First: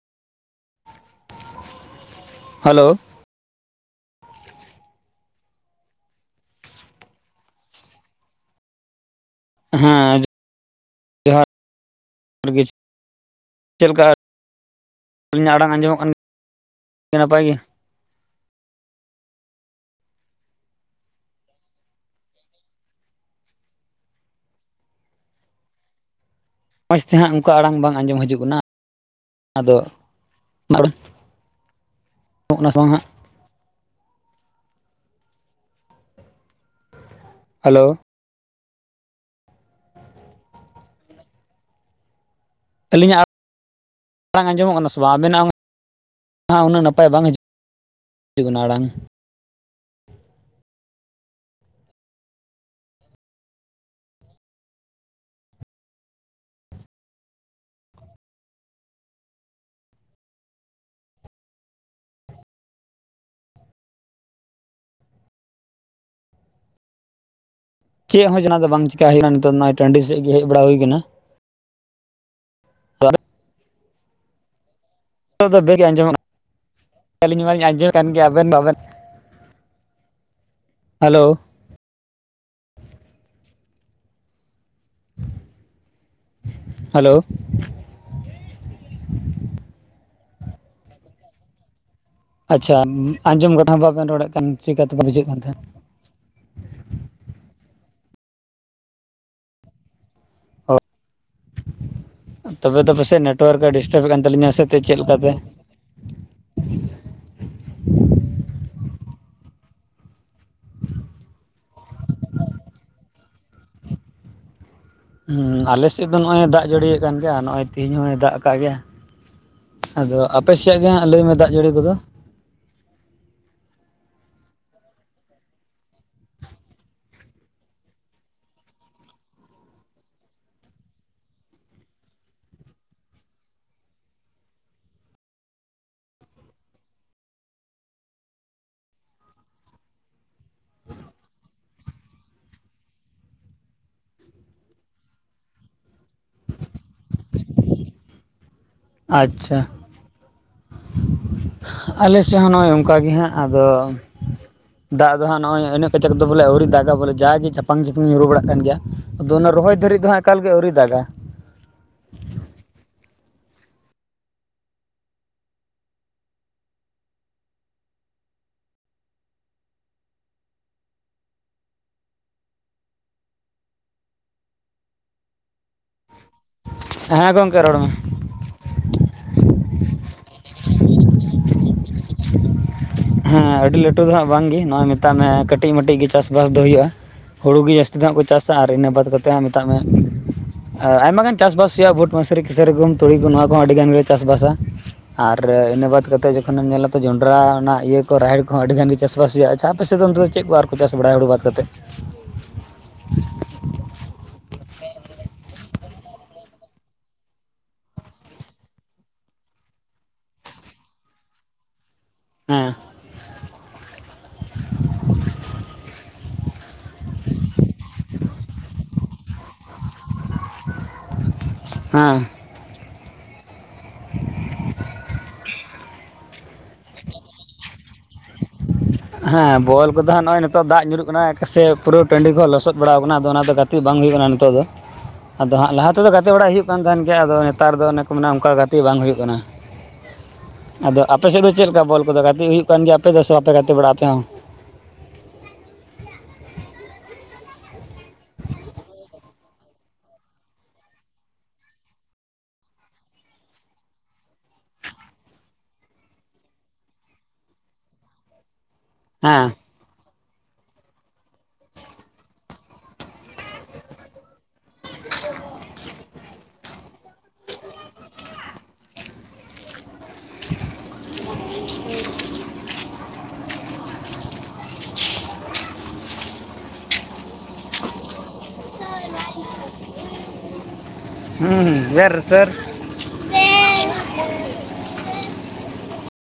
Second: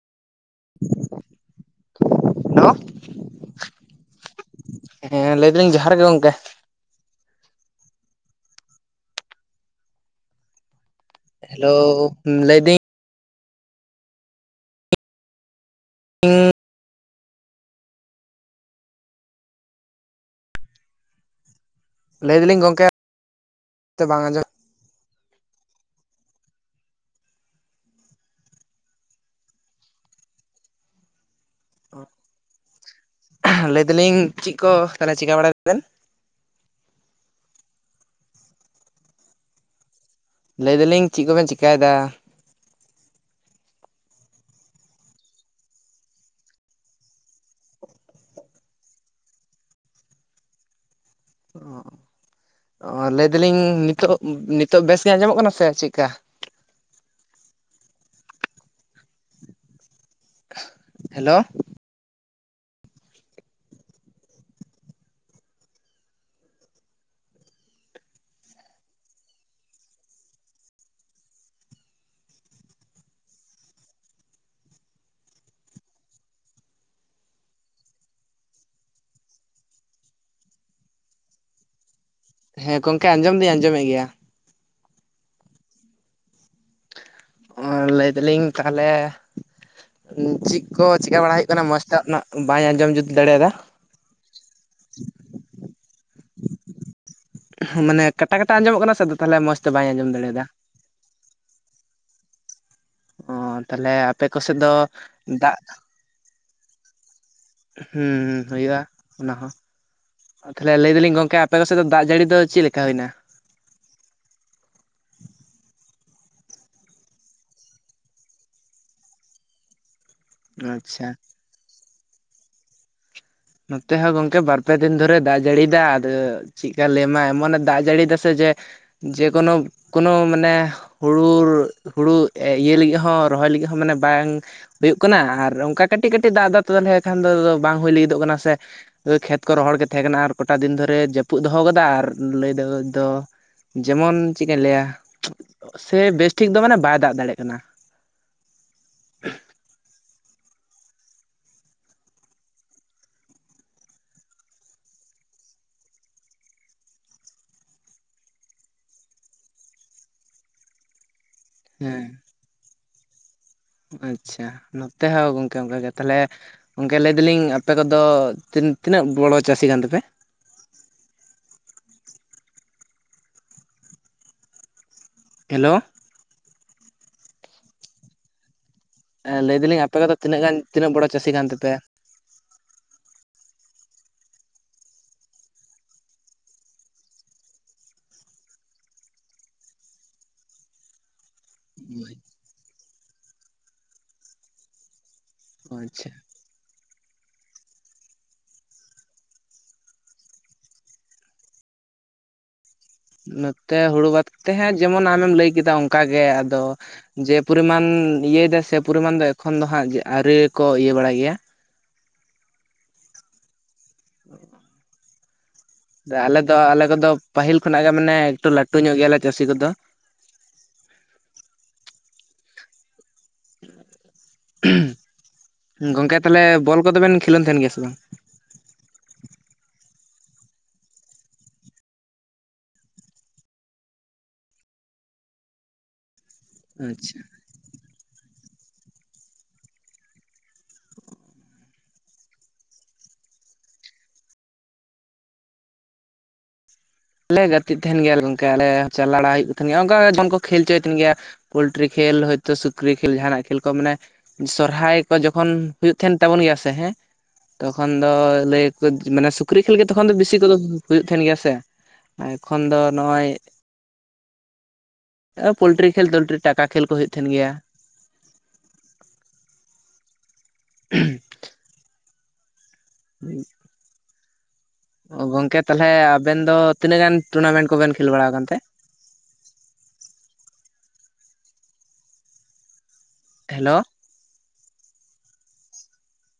Hello hello. ᱦᱮᱸ ᱞᱟᱹᱭ ᱫᱟᱞᱤᱧ ᱡᱚᱦᱟᱨ ᱜᱮ ᱜᱚᱝᱠᱮ᱾ ᱦᱮᱸ ᱡᱚᱦᱟᱨ ᱞᱟᱹᱭᱫᱟᱹᱧ ᱞᱟᱹᱭ ᱫᱟᱹᱧ [inaudible] ᱪᱮᱫᱞᱮᱠᱟ? ᱟᱹᱞᱤᱧᱟᱜ ᱟᱲᱟᱝ ᱟᱸᱡᱚᱢᱚᱜ ᱠᱟᱱᱟ ᱟᱹᱰᱤ ᱱᱟᱯᱟᱭ ᱜᱮ᱾ ᱞᱟᱹᱭ ᱫᱟᱞᱤᱧ ᱜᱚᱝᱠᱮ [inaudible] ᱵᱟᱝ ᱟᱸᱡᱚᱢ ᱢᱚᱸᱡᱽ ᱛᱮᱦᱟᱸᱜ ᱚᱱᱠᱟ ᱟᱲᱟᱝ ᱵᱟᱝ ᱟᱸᱡᱚᱢ ᱦᱤᱡᱩᱜ ᱠᱟᱱᱟ ᱟᱫᱚ [inaudible] ᱧᱚ [unintelligible] ᱜ ᱠᱟᱱᱟ ᱥᱮ ᱵᱟᱝ ᱦᱟᱸᱜ ᱞᱟᱹᱭᱫᱟᱞᱤᱧ ᱪᱮᱫ ᱠᱚ ᱛᱟᱦᱚᱞᱮ ᱪᱤᱠᱟᱹ ᱵᱟᱲᱟᱭᱟᱵᱮᱱ ᱦᱟᱞᱳ᱾ ᱞᱟᱹᱭ ᱮᱫᱟᱞᱤᱧ ᱪᱮᱫ ᱠᱚᱵᱮᱱ ᱪᱤᱧᱠᱟᱭᱮᱫᱟ? ᱟᱹᱞᱤᱧᱟᱜ ᱟᱲᱟᱝ ᱟᱸᱡᱚᱢᱚᱜ ᱠᱟᱱᱟ ᱥᱮ ᱵᱟᱝ ᱟᱵᱮᱱᱟᱜ [inaudible] ᱩᱱᱟᱹᱜ ᱱᱟᱯᱟᱭ ᱵᱟᱝ ᱦᱤᱡᱩᱜ᱾ ᱟᱵᱤᱱᱟᱜ ᱟᱲᱟᱝ ᱚ ᱚ ᱞᱟᱹᱭᱫᱟᱞᱤᱧ ᱱᱤᱛᱚᱜ ᱱᱤᱛᱚᱜ ᱵᱮᱥ ᱜᱤ ᱟᱸᱡᱚᱢᱚᱜ ᱠᱟᱱᱟ ᱥᱮ ᱪᱮᱫᱠᱟ? ᱦᱮᱞᱳ ᱪᱮᱫ ᱦᱚᱸ ᱡᱟᱦᱟᱱᱟᱜ ᱫᱚ ᱵᱟᱝ ᱪᱤᱠᱠᱟ ᱦᱩᱭᱱᱟ ᱱᱤᱛᱚᱜᱜ ᱴᱟᱺᱰᱤ ᱥᱮᱫ ᱜᱮ ᱦᱮᱡ ᱵᱟᱲᱟ ᱦᱩᱭ ᱟᱠᱟᱱᱟ᱾ ᱫᱚ ᱵᱮᱜ ᱜᱮ ᱟᱸᱡᱚᱢᱟ [unintelligible] ᱟᱹᱞᱤᱧ ᱢᱟᱞᱤᱧ ᱟᱸᱡᱚᱢ ᱠᱟᱱ ᱜᱮᱭᱟ ᱟᱵᱮᱱ ᱵᱟᱵᱮᱱ [inaudible] ᱦᱮᱞᱳ ᱦᱮᱸ ᱜᱚᱝᱠᱮ ᱟᱸᱡᱚᱢ ᱫᱚᱭᱧ ᱟᱸᱡᱚᱢᱮᱜ ᱜᱮᱭᱟ᱾ ᱦᱟᱞᱳ ᱚ ᱞᱟᱹᱭᱫᱟᱞᱤᱧ ᱛᱟᱦᱚᱞᱮ ᱪᱮᱫ ᱠᱚ ᱪᱮᱠᱟ ᱵᱟᱲᱟ ᱦᱩᱭᱩᱜ ᱠᱟᱱᱟ ᱢᱚᱡᱽ ᱛᱮ ᱨᱮᱱᱟᱜ? ᱟᱪᱪᱷᱟ ᱟᱸᱡᱚᱢ ᱠᱟᱛᱷᱟ ᱦᱚᱸ ᱵᱟᱵᱮᱱ ᱨᱚᱲᱮᱫ ᱠᱟᱱ ᱪᱮᱠᱟᱛᱮᱯᱮ ᱵᱩᱡᱷᱟᱹᱜ ᱠᱟᱱ ᱛᱟᱦᱮᱸᱫ᱾ ᱢᱟᱱᱮ ᱠᱟᱴᱟ ᱠᱟᱴᱟ ᱟᱸᱡᱚᱢᱚᱜ ᱠᱟᱱᱟ ᱥᱮ ᱛᱟᱦᱞᱮ ᱢᱚᱸᱡᱽ ᱛᱮ ᱵᱟᱹᱧ ᱟᱸᱡᱚᱢ ᱫᱟᱲᱮᱭᱟᱫᱟ᱾ ᱚ ᱛᱚᱵᱮ ᱫᱚ ᱯᱟᱥᱮᱡ ᱚ ᱱᱮᱴᱣᱟᱨᱠ ᱮ ᱛᱟᱦᱚᱞᱮ ᱰᱤᱥᱴᱟᱵᱮᱫ ᱠᱟᱱ ᱛᱟᱹᱞᱤᱧᱟ ᱥᱮ ᱪᱮᱫ ᱞᱮᱠᱟᱛᱮ᱾ [inaudible] ᱦᱩᱸᱩ ᱦᱩᱭᱩᱜᱼᱟ ᱚᱱᱟ ᱦᱚᱸ ᱛᱟᱦᱟᱞᱮ ᱞᱟᱹᱭ ᱮᱫᱟᱞᱤᱧ ᱜᱚᱝᱠᱮ ᱟᱯᱮ ᱠᱚ ᱥᱮᱫ ᱫᱚ ᱫᱟᱜ ᱡᱟᱹᱲᱤ ᱫᱚ ᱪᱮᱫ ᱞᱮᱠᱟ ᱦᱩᱭᱮᱱᱟ? ᱦᱮᱸ ᱟᱞᱮᱮᱥᱮᱫ ᱫᱚ ᱱᱚᱜ ᱚᱭ ᱫᱟᱜ ᱡᱟᱹᱲᱤᱭᱟᱜ ᱠᱟᱱ ᱜᱮᱭᱟ ᱱᱚᱜ ᱚᱭ ᱛᱮᱦᱮᱧ ᱦᱚᱭ ᱫᱟᱜ ᱟᱠᱟᱫ ᱜᱮᱭᱟ᱾ ᱟᱫᱚ ᱟᱯᱮ ᱥᱮᱭᱟᱜ ᱜᱮ ᱟᱪᱪᱷᱟ ᱦᱟᱸᱜ ᱞᱟᱹᱭ ᱢᱮᱸ ᱫᱟᱜ ᱡᱟᱹᱲᱤ ᱠᱚᱫᱚ? ᱱᱚᱛᱮ ᱦᱚᱸ ᱜᱚᱝᱠᱮ ᱵᱟᱨᱯᱮ ᱫᱤᱱ ᱫᱷᱚᱨᱮ ᱫᱟᱜ ᱡᱟᱹᱲᱤᱭᱟ ᱟᱫᱚ- ᱪᱮᱫᱠᱟ ᱞᱟᱹᱭᱟᱢᱟ ᱮᱢᱚᱱᱮ ᱫᱟᱜ ᱡᱟᱹᱲᱤᱭᱮᱫᱟ ᱥᱮ ᱡᱮ ᱡᱮᱠᱳᱱᱳ ᱠᱳᱱᱳ ᱢᱟᱱᱮ᱾ ᱦᱩᱲᱩ ᱦᱩᱲᱩ ᱤᱭᱟᱹ ᱞᱟᱹᱜᱤᱫ ᱦᱚᱸ ᱨᱚᱦᱚᱭ ᱞᱟᱹᱜᱤᱫ ᱦᱚᱸ ᱢᱟᱱᱮ ᱵᱟᱝ ᱦᱩᱭᱩᱜ ᱠᱟᱱᱟ ᱟᱨ ᱚᱱᱠᱟ ᱠᱟᱹᱴᱤᱡ ᱠᱟᱹᱴᱤᱡ ᱫᱟᱜᱫᱚ ᱛᱚᱞᱮ ᱠᱷᱟᱱ ᱫᱚ ᱵᱟᱝ ᱦᱩᱭ ᱞᱟᱹᱜᱤᱫᱚᱜ ᱠᱟᱱᱟ ᱥᱮ᱾ ᱠᱷᱮᱛ ᱠᱚ ᱨᱚᱦᱚᱲ ᱜᱮ ᱛᱟᱦᱮᱸ ᱠᱟᱱᱟ ᱟᱨ ᱜᱚᱴᱟ ᱫᱤᱱ ᱫᱷᱚᱨᱮ ᱡᱟᱹᱯᱩᱫ ᱫᱚᱦᱚ ᱠᱟᱫᱟ ᱟᱨ ᱞᱟᱹᱭ ᱫᱚ ᱫᱚ᱾ ᱡᱮᱢᱚᱱ ᱪᱮᱫ ᱤᱧ ᱞᱟᱹᱭᱟ ᱥᱮ ᱵᱮᱥᱴᱷᱤᱠ ᱫᱚ ᱢᱟᱱᱮ ᱵᱟᱭ ᱫᱟᱜ ᱫᱟᱲᱮᱭᱟᱜ ᱠᱟᱱᱟᱹ ᱾ ᱟᱪᱪᱷᱟ ᱟᱞᱮ ᱥᱮᱫ ᱦᱚᱸ ᱱᱚᱜᱼᱚᱸᱚᱭ ᱚᱱᱠᱟ ᱜᱮ ᱦᱟᱸᱜ ᱟᱫᱚ ᱫᱟᱜ ᱫᱚ ᱦᱟᱸᱜ ᱱᱚᱜ ᱚᱭ ᱤᱱᱟᱹᱜ ᱠᱟᱡᱟᱠ ᱫᱚ ᱵᱚᱞᱮ ᱟᱹᱣᱨᱤ ᱫᱟᱜᱟ ᱵᱚᱞᱮ ᱡᱟᱜᱮ ᱪᱟᱯᱟᱝ ᱪᱩᱯᱩᱝᱧ ᱧᱩᱨᱩ ᱵᱟᱲᱟᱜ ᱠᱟᱱ ᱜᱤᱭᱟᱹ᱾ ᱟᱫᱚ ᱚᱱᱟ ᱨᱚᱦᱚᱭ ᱫᱷᱟᱹᱨᱤᱡ ᱫᱚ ᱦᱟᱸᱜ ᱮᱠᱟᱞ ᱜᱮ ᱟᱹᱣᱨᱤ ᱫᱟᱜᱟᱹ᱾ ᱦᱮᱸ ᱟᱪᱪᱷᱟ ᱱᱚᱛᱮ ᱦᱚᱸ ᱜᱚᱝᱠᱮ ᱚᱱᱠᱟᱜᱮ ᱛᱟᱦᱚᱞᱮ᱾ ᱜᱚᱝᱠᱮ ᱞᱟᱹᱭ ᱮ ᱫᱟᱞᱤᱝ ᱟᱯᱮ ᱠᱚᱫᱚ ᱛᱤᱱ ᱛᱤᱱᱟᱹᱜ ᱵᱚᱲᱚ ᱪᱟᱹᱥᱤ ᱠᱟᱱ ᱛᱟᱯᱮ? ᱦᱮᱞᱳ ᱦᱮᱸ ᱜᱚᱝᱠᱮ ᱨᱚᱲ ᱢᱮ? ᱦᱮᱸ ᱞᱟᱹᱭ ᱫᱟ ᱞᱤᱧ ᱟᱯᱮ ᱫᱚ ᱛᱤᱱᱟᱜ ᱜᱟᱱ ᱛᱤᱱᱟᱹᱜ ᱵᱚᱲᱚ ᱪᱟᱹᱥᱤ ᱠᱟᱱ ᱛᱟᱯᱮ ᱦᱮᱸ ᱟᱹᱰᱤ ᱞᱟᱹᱴᱩ ᱫᱚ ᱦᱟᱸᱜ ᱵᱟᱝ ᱜᱮ ᱱᱚᱜᱚᱭ ᱢᱮᱛᱟᱜ ᱢᱮ ᱠᱟᱹᱴᱤᱡ ᱢᱟᱴᱤᱡ ᱜᱮ ᱪᱟᱥ ᱵᱟᱥ ᱫᱚ ᱦᱩᱭᱩᱜᱼᱟ ᱦᱩᱲᱩ ᱜᱮ ᱡᱟᱹᱥᱛᱤ ᱫᱚ ᱦᱟᱸᱜ ᱠᱚ ᱪᱟᱥᱟ ᱟᱨ ᱤᱱᱟᱹ ᱵᱟᱫ ᱠᱟ ᱠᱟᱛᱮᱫ ᱦᱚᱸ ᱢᱮᱛᱟᱜ ᱢᱮ ᱟᱨ ᱟᱭᱢᱟ ᱜᱟᱱ ᱪᱟᱥᱵᱟᱥ ᱦᱩᱭᱩᱜᱼᱟ ᱵᱷᱩᱴ ᱢᱟᱥᱨᱤ ᱠᱮᱥᱨᱤ ᱜᱩᱦᱩᱢ ᱛᱩᱲᱤ ᱠᱚ ᱱᱚᱣᱟ ᱠᱚ ᱟᱹᱰᱤ ᱜᱟᱱ ᱞᱮ ᱪᱟᱥᱵᱟᱥᱟ ᱟᱨ ᱤᱱᱟᱹ ᱵᱟᱫᱽ ᱟᱪᱪᱷᱟ ᱠᱟᱛᱮᱫ ᱡᱚᱠᱷᱚᱱᱮᱢ ᱧᱮᱞᱟ ᱛᱚ ᱡᱚᱱᱰᱨᱟ ᱚᱱᱟᱜ ᱤᱭᱟᱹ ᱠᱚ ᱨᱟᱦᱮᱲ ᱠᱚᱸ ᱟᱹᱰᱤ ᱜᱟᱱ ᱜᱮ ᱨᱟᱦᱮᱲ ᱠᱚ ᱦᱚᱸ ᱟᱹᱰᱤᱜᱟᱱ ᱜᱮ ᱪᱟᱥᱵᱟᱥ ᱦᱩᱭᱩᱜᱼᱟᱪᱪᱷᱟ ᱟᱯᱮ ᱥᱮᱫ ᱱᱚᱱᱛᱮ ᱪᱮᱫ ᱠᱚ ᱟᱨ ᱪᱟᱥᱵᱟᱥ ᱫᱚ ᱵᱟᱲᱟᱭ ᱦᱩᱲᱩ ᱵᱟᱫᱽ ᱠᱟᱛᱮᱜ ᱱᱚᱛᱮ ᱦᱩᱲᱩ ᱵᱟᱫ ᱠᱟᱛᱮ ᱛᱮ ᱦᱟᱜ ᱡᱮᱢᱚᱱ ᱟᱢᱮᱢ ᱞᱟᱹᱭ ᱠᱮᱫᱟ ᱚᱱᱠᱟ ᱜᱮ ᱟᱫᱚ ᱡᱮ ᱯᱚᱨᱤᱢᱟᱱ ᱤᱭᱟᱹᱭ ᱫᱟ ᱥᱮ ᱯᱚᱨᱤᱢᱟᱱ ᱫᱚ ᱮᱠᱷᱚᱱ ᱫᱚ ᱦᱟᱸᱜ ᱟᱹᱣᱨᱤ ᱠᱚ ᱤᱭᱟᱹ ᱵᱟᱲᱟᱭ ᱜᱮᱭᱟ ᱦᱮᱸ ᱦ [inaudible] ᱟᱞᱮ ᱫᱚ ᱟᱞᱮ ᱠᱚᱫᱚ ᱯᱟᱹᱦᱤᱞ ᱠᱷᱚᱱᱟᱜ ᱜᱮ ᱢᱟᱱᱮ ᱮᱠᱴᱩ ᱞᱟᱹᱴᱩ ᱧᱚᱜ ᱜᱮᱭᱟ ᱞᱮ ᱪᱟᱹᱥᱤ ᱠᱚᱫᱚ ᱦᱮᱸ ᱜᱚᱝᱠᱮ ᱛᱟᱦᱚᱞᱮ ᱵᱚᱞ ᱠᱚᱫᱚᱵᱮᱱ ᱠᱷᱮᱞᱳᱱ ᱛᱟᱦᱮᱸᱱ ᱜᱮᱭᱟ ᱥᱮ ᱵᱟᱝ ᱦᱮᱸ ᱵᱚᱞ ᱠᱚᱫᱚ ᱦᱟᱸᱜ ᱱᱚᱜᱼᱚᱭ ᱱᱤᱛᱚᱜ ᱫᱟᱜ ᱧᱩᱨᱩᱜ ᱠᱟᱱᱟ ᱥᱮ ᱯᱩᱨᱟᱹ ᱴᱟᱺᱰᱤ ᱦᱚᱸ ᱞᱚᱥᱚᱫ ᱵᱟᱲᱟᱣ ᱟᱠᱟᱱᱟ ᱟᱫᱚ ᱚᱱᱟ ᱛᱮ ᱜᱟ ᱛᱮ ᱵᱟᱝ ᱦᱩᱭᱩᱜ ᱠᱟᱱᱟ ᱱᱤᱛᱚᱜ ᱫᱚ ᱟᱫᱚ ᱦᱟᱸᱜ ᱞᱟᱦᱟ ᱛᱮᱫᱚ ᱜᱟᱛᱮ ᱵᱟᱲᱟᱜ ᱦᱩᱭᱩᱜ ᱠᱟᱱ ᱛᱟᱦᱮᱸᱱ ᱟᱪᱪᱷᱟ ᱜᱮᱭᱟ ᱟᱫᱚ ᱱᱮᱛᱟᱨ ᱫᱚ ᱚᱱᱮ ᱠᱚ ᱢᱮᱱᱟ ᱚᱱᱠᱟ ᱜᱟᱛᱮᱜ ᱵᱟᱝ ᱦᱩᱭᱩᱜ ᱠᱟᱱᱟ ᱟᱫᱚ ᱟᱯᱮ ᱥᱮᱫ ᱫᱚ ᱪᱮᱫᱞᱮᱠᱟ ᱵᱚᱞ ᱠᱚᱫᱚ ᱜᱟᱛᱮᱜ ᱦᱩᱭᱩᱜ ᱠᱟᱱ ᱜᱮᱭᱟ ᱟᱯᱮ ᱫᱚ ᱥᱮ ᱵᱟᱯᱮ ᱜᱟᱛᱮ ᱵᱟᱲᱟᱜᱼᱟ ᱟᱯᱮ ᱦᱚᱸ ᱞᱮ ᱜᱟᱛᱮᱜ ᱛᱟᱦᱮᱸᱱ ᱜᱮᱭᱟ ᱞᱮ ᱜᱚᱝᱠᱮ ᱟᱞᱮ ᱦᱚᱸ ᱪᱟᱞᱟᱣ ᱵᱟᱲᱟ ᱦᱩᱭᱩᱜ ᱠᱟᱱ ᱛᱟᱦᱮᱸᱱ ᱜᱮᱭᱟ ᱚᱱᱠᱟ ᱡᱮᱢᱚᱱ ᱠᱚ ᱠᱷᱮᱞ ᱪᱚᱭᱮᱫ ᱛᱟᱦᱮᱸᱱ ᱜᱮᱭᱟ ᱯᱳᱞᱴᱨᱤ ᱠᱷᱮᱞ ᱦᱚᱳᱭᱛᱳ ᱥᱩᱠᱨᱤ ᱠᱷᱮᱞ ᱡᱟᱦᱱᱟᱜ ᱠᱷᱮᱞ ᱠᱚ ᱢᱟᱱᱮ ᱥᱚᱨᱦᱟᱭ ᱠᱚ ᱡᱚᱠᱷᱚᱱ ᱦᱩᱭᱩᱜ ᱛᱟᱦᱮᱸᱱ ᱛᱟᱵᱚᱱ ᱜᱮᱭᱟ ᱥᱮ ᱦᱮᱸ ᱛᱚᱠᱷᱚᱱ ᱫᱚ ᱞᱟᱹᱭ ᱢᱟᱱᱮ ᱦᱮᱸ ᱥᱩᱠᱨᱤ ᱠᱷᱮᱞ ᱜᱮ ᱛᱚᱠᱷᱚᱱ ᱫᱚ ᱵᱮᱥᱤ ᱠᱚᱫᱚ ᱦᱩᱭᱩᱜ ᱛᱟᱦᱮᱸᱱ ᱜᱮᱭᱟ ᱥᱮ ᱮᱠᱷᱚᱱ ᱫᱚ ᱱᱚᱜᱼᱚᱭ ᱯᱳᱚᱞᱴᱨᱤ ᱠᱷᱮᱞ ᱫᱚᱞᱴᱨᱤ ᱴᱟᱠᱟ ᱠᱷᱮᱞ ᱠᱚ ᱦᱩᱭᱩᱜ ᱛᱟᱦᱮᱸᱱ ᱜᱮᱭᱟ ᱩ ᱦᱳᱭ ᱥᱮ ᱜᱚᱝᱠᱮ ᱛᱟᱦᱚᱞᱮ ᱟᱵᱮᱱ ᱫᱚ ᱛᱤᱱᱟᱹᱜ ᱜᱟᱱ ᱴᱩᱨᱱᱟᱢᱮᱱᱴ ᱠᱚᱵᱮᱱ ᱠᱷᱮᱞ ᱵᱟᱲᱟ ᱟᱠᱟᱱ ᱛᱮ ᱦᱩᱸᱮᱨ ᱥᱮᱨ ᱦᱮᱞᱳ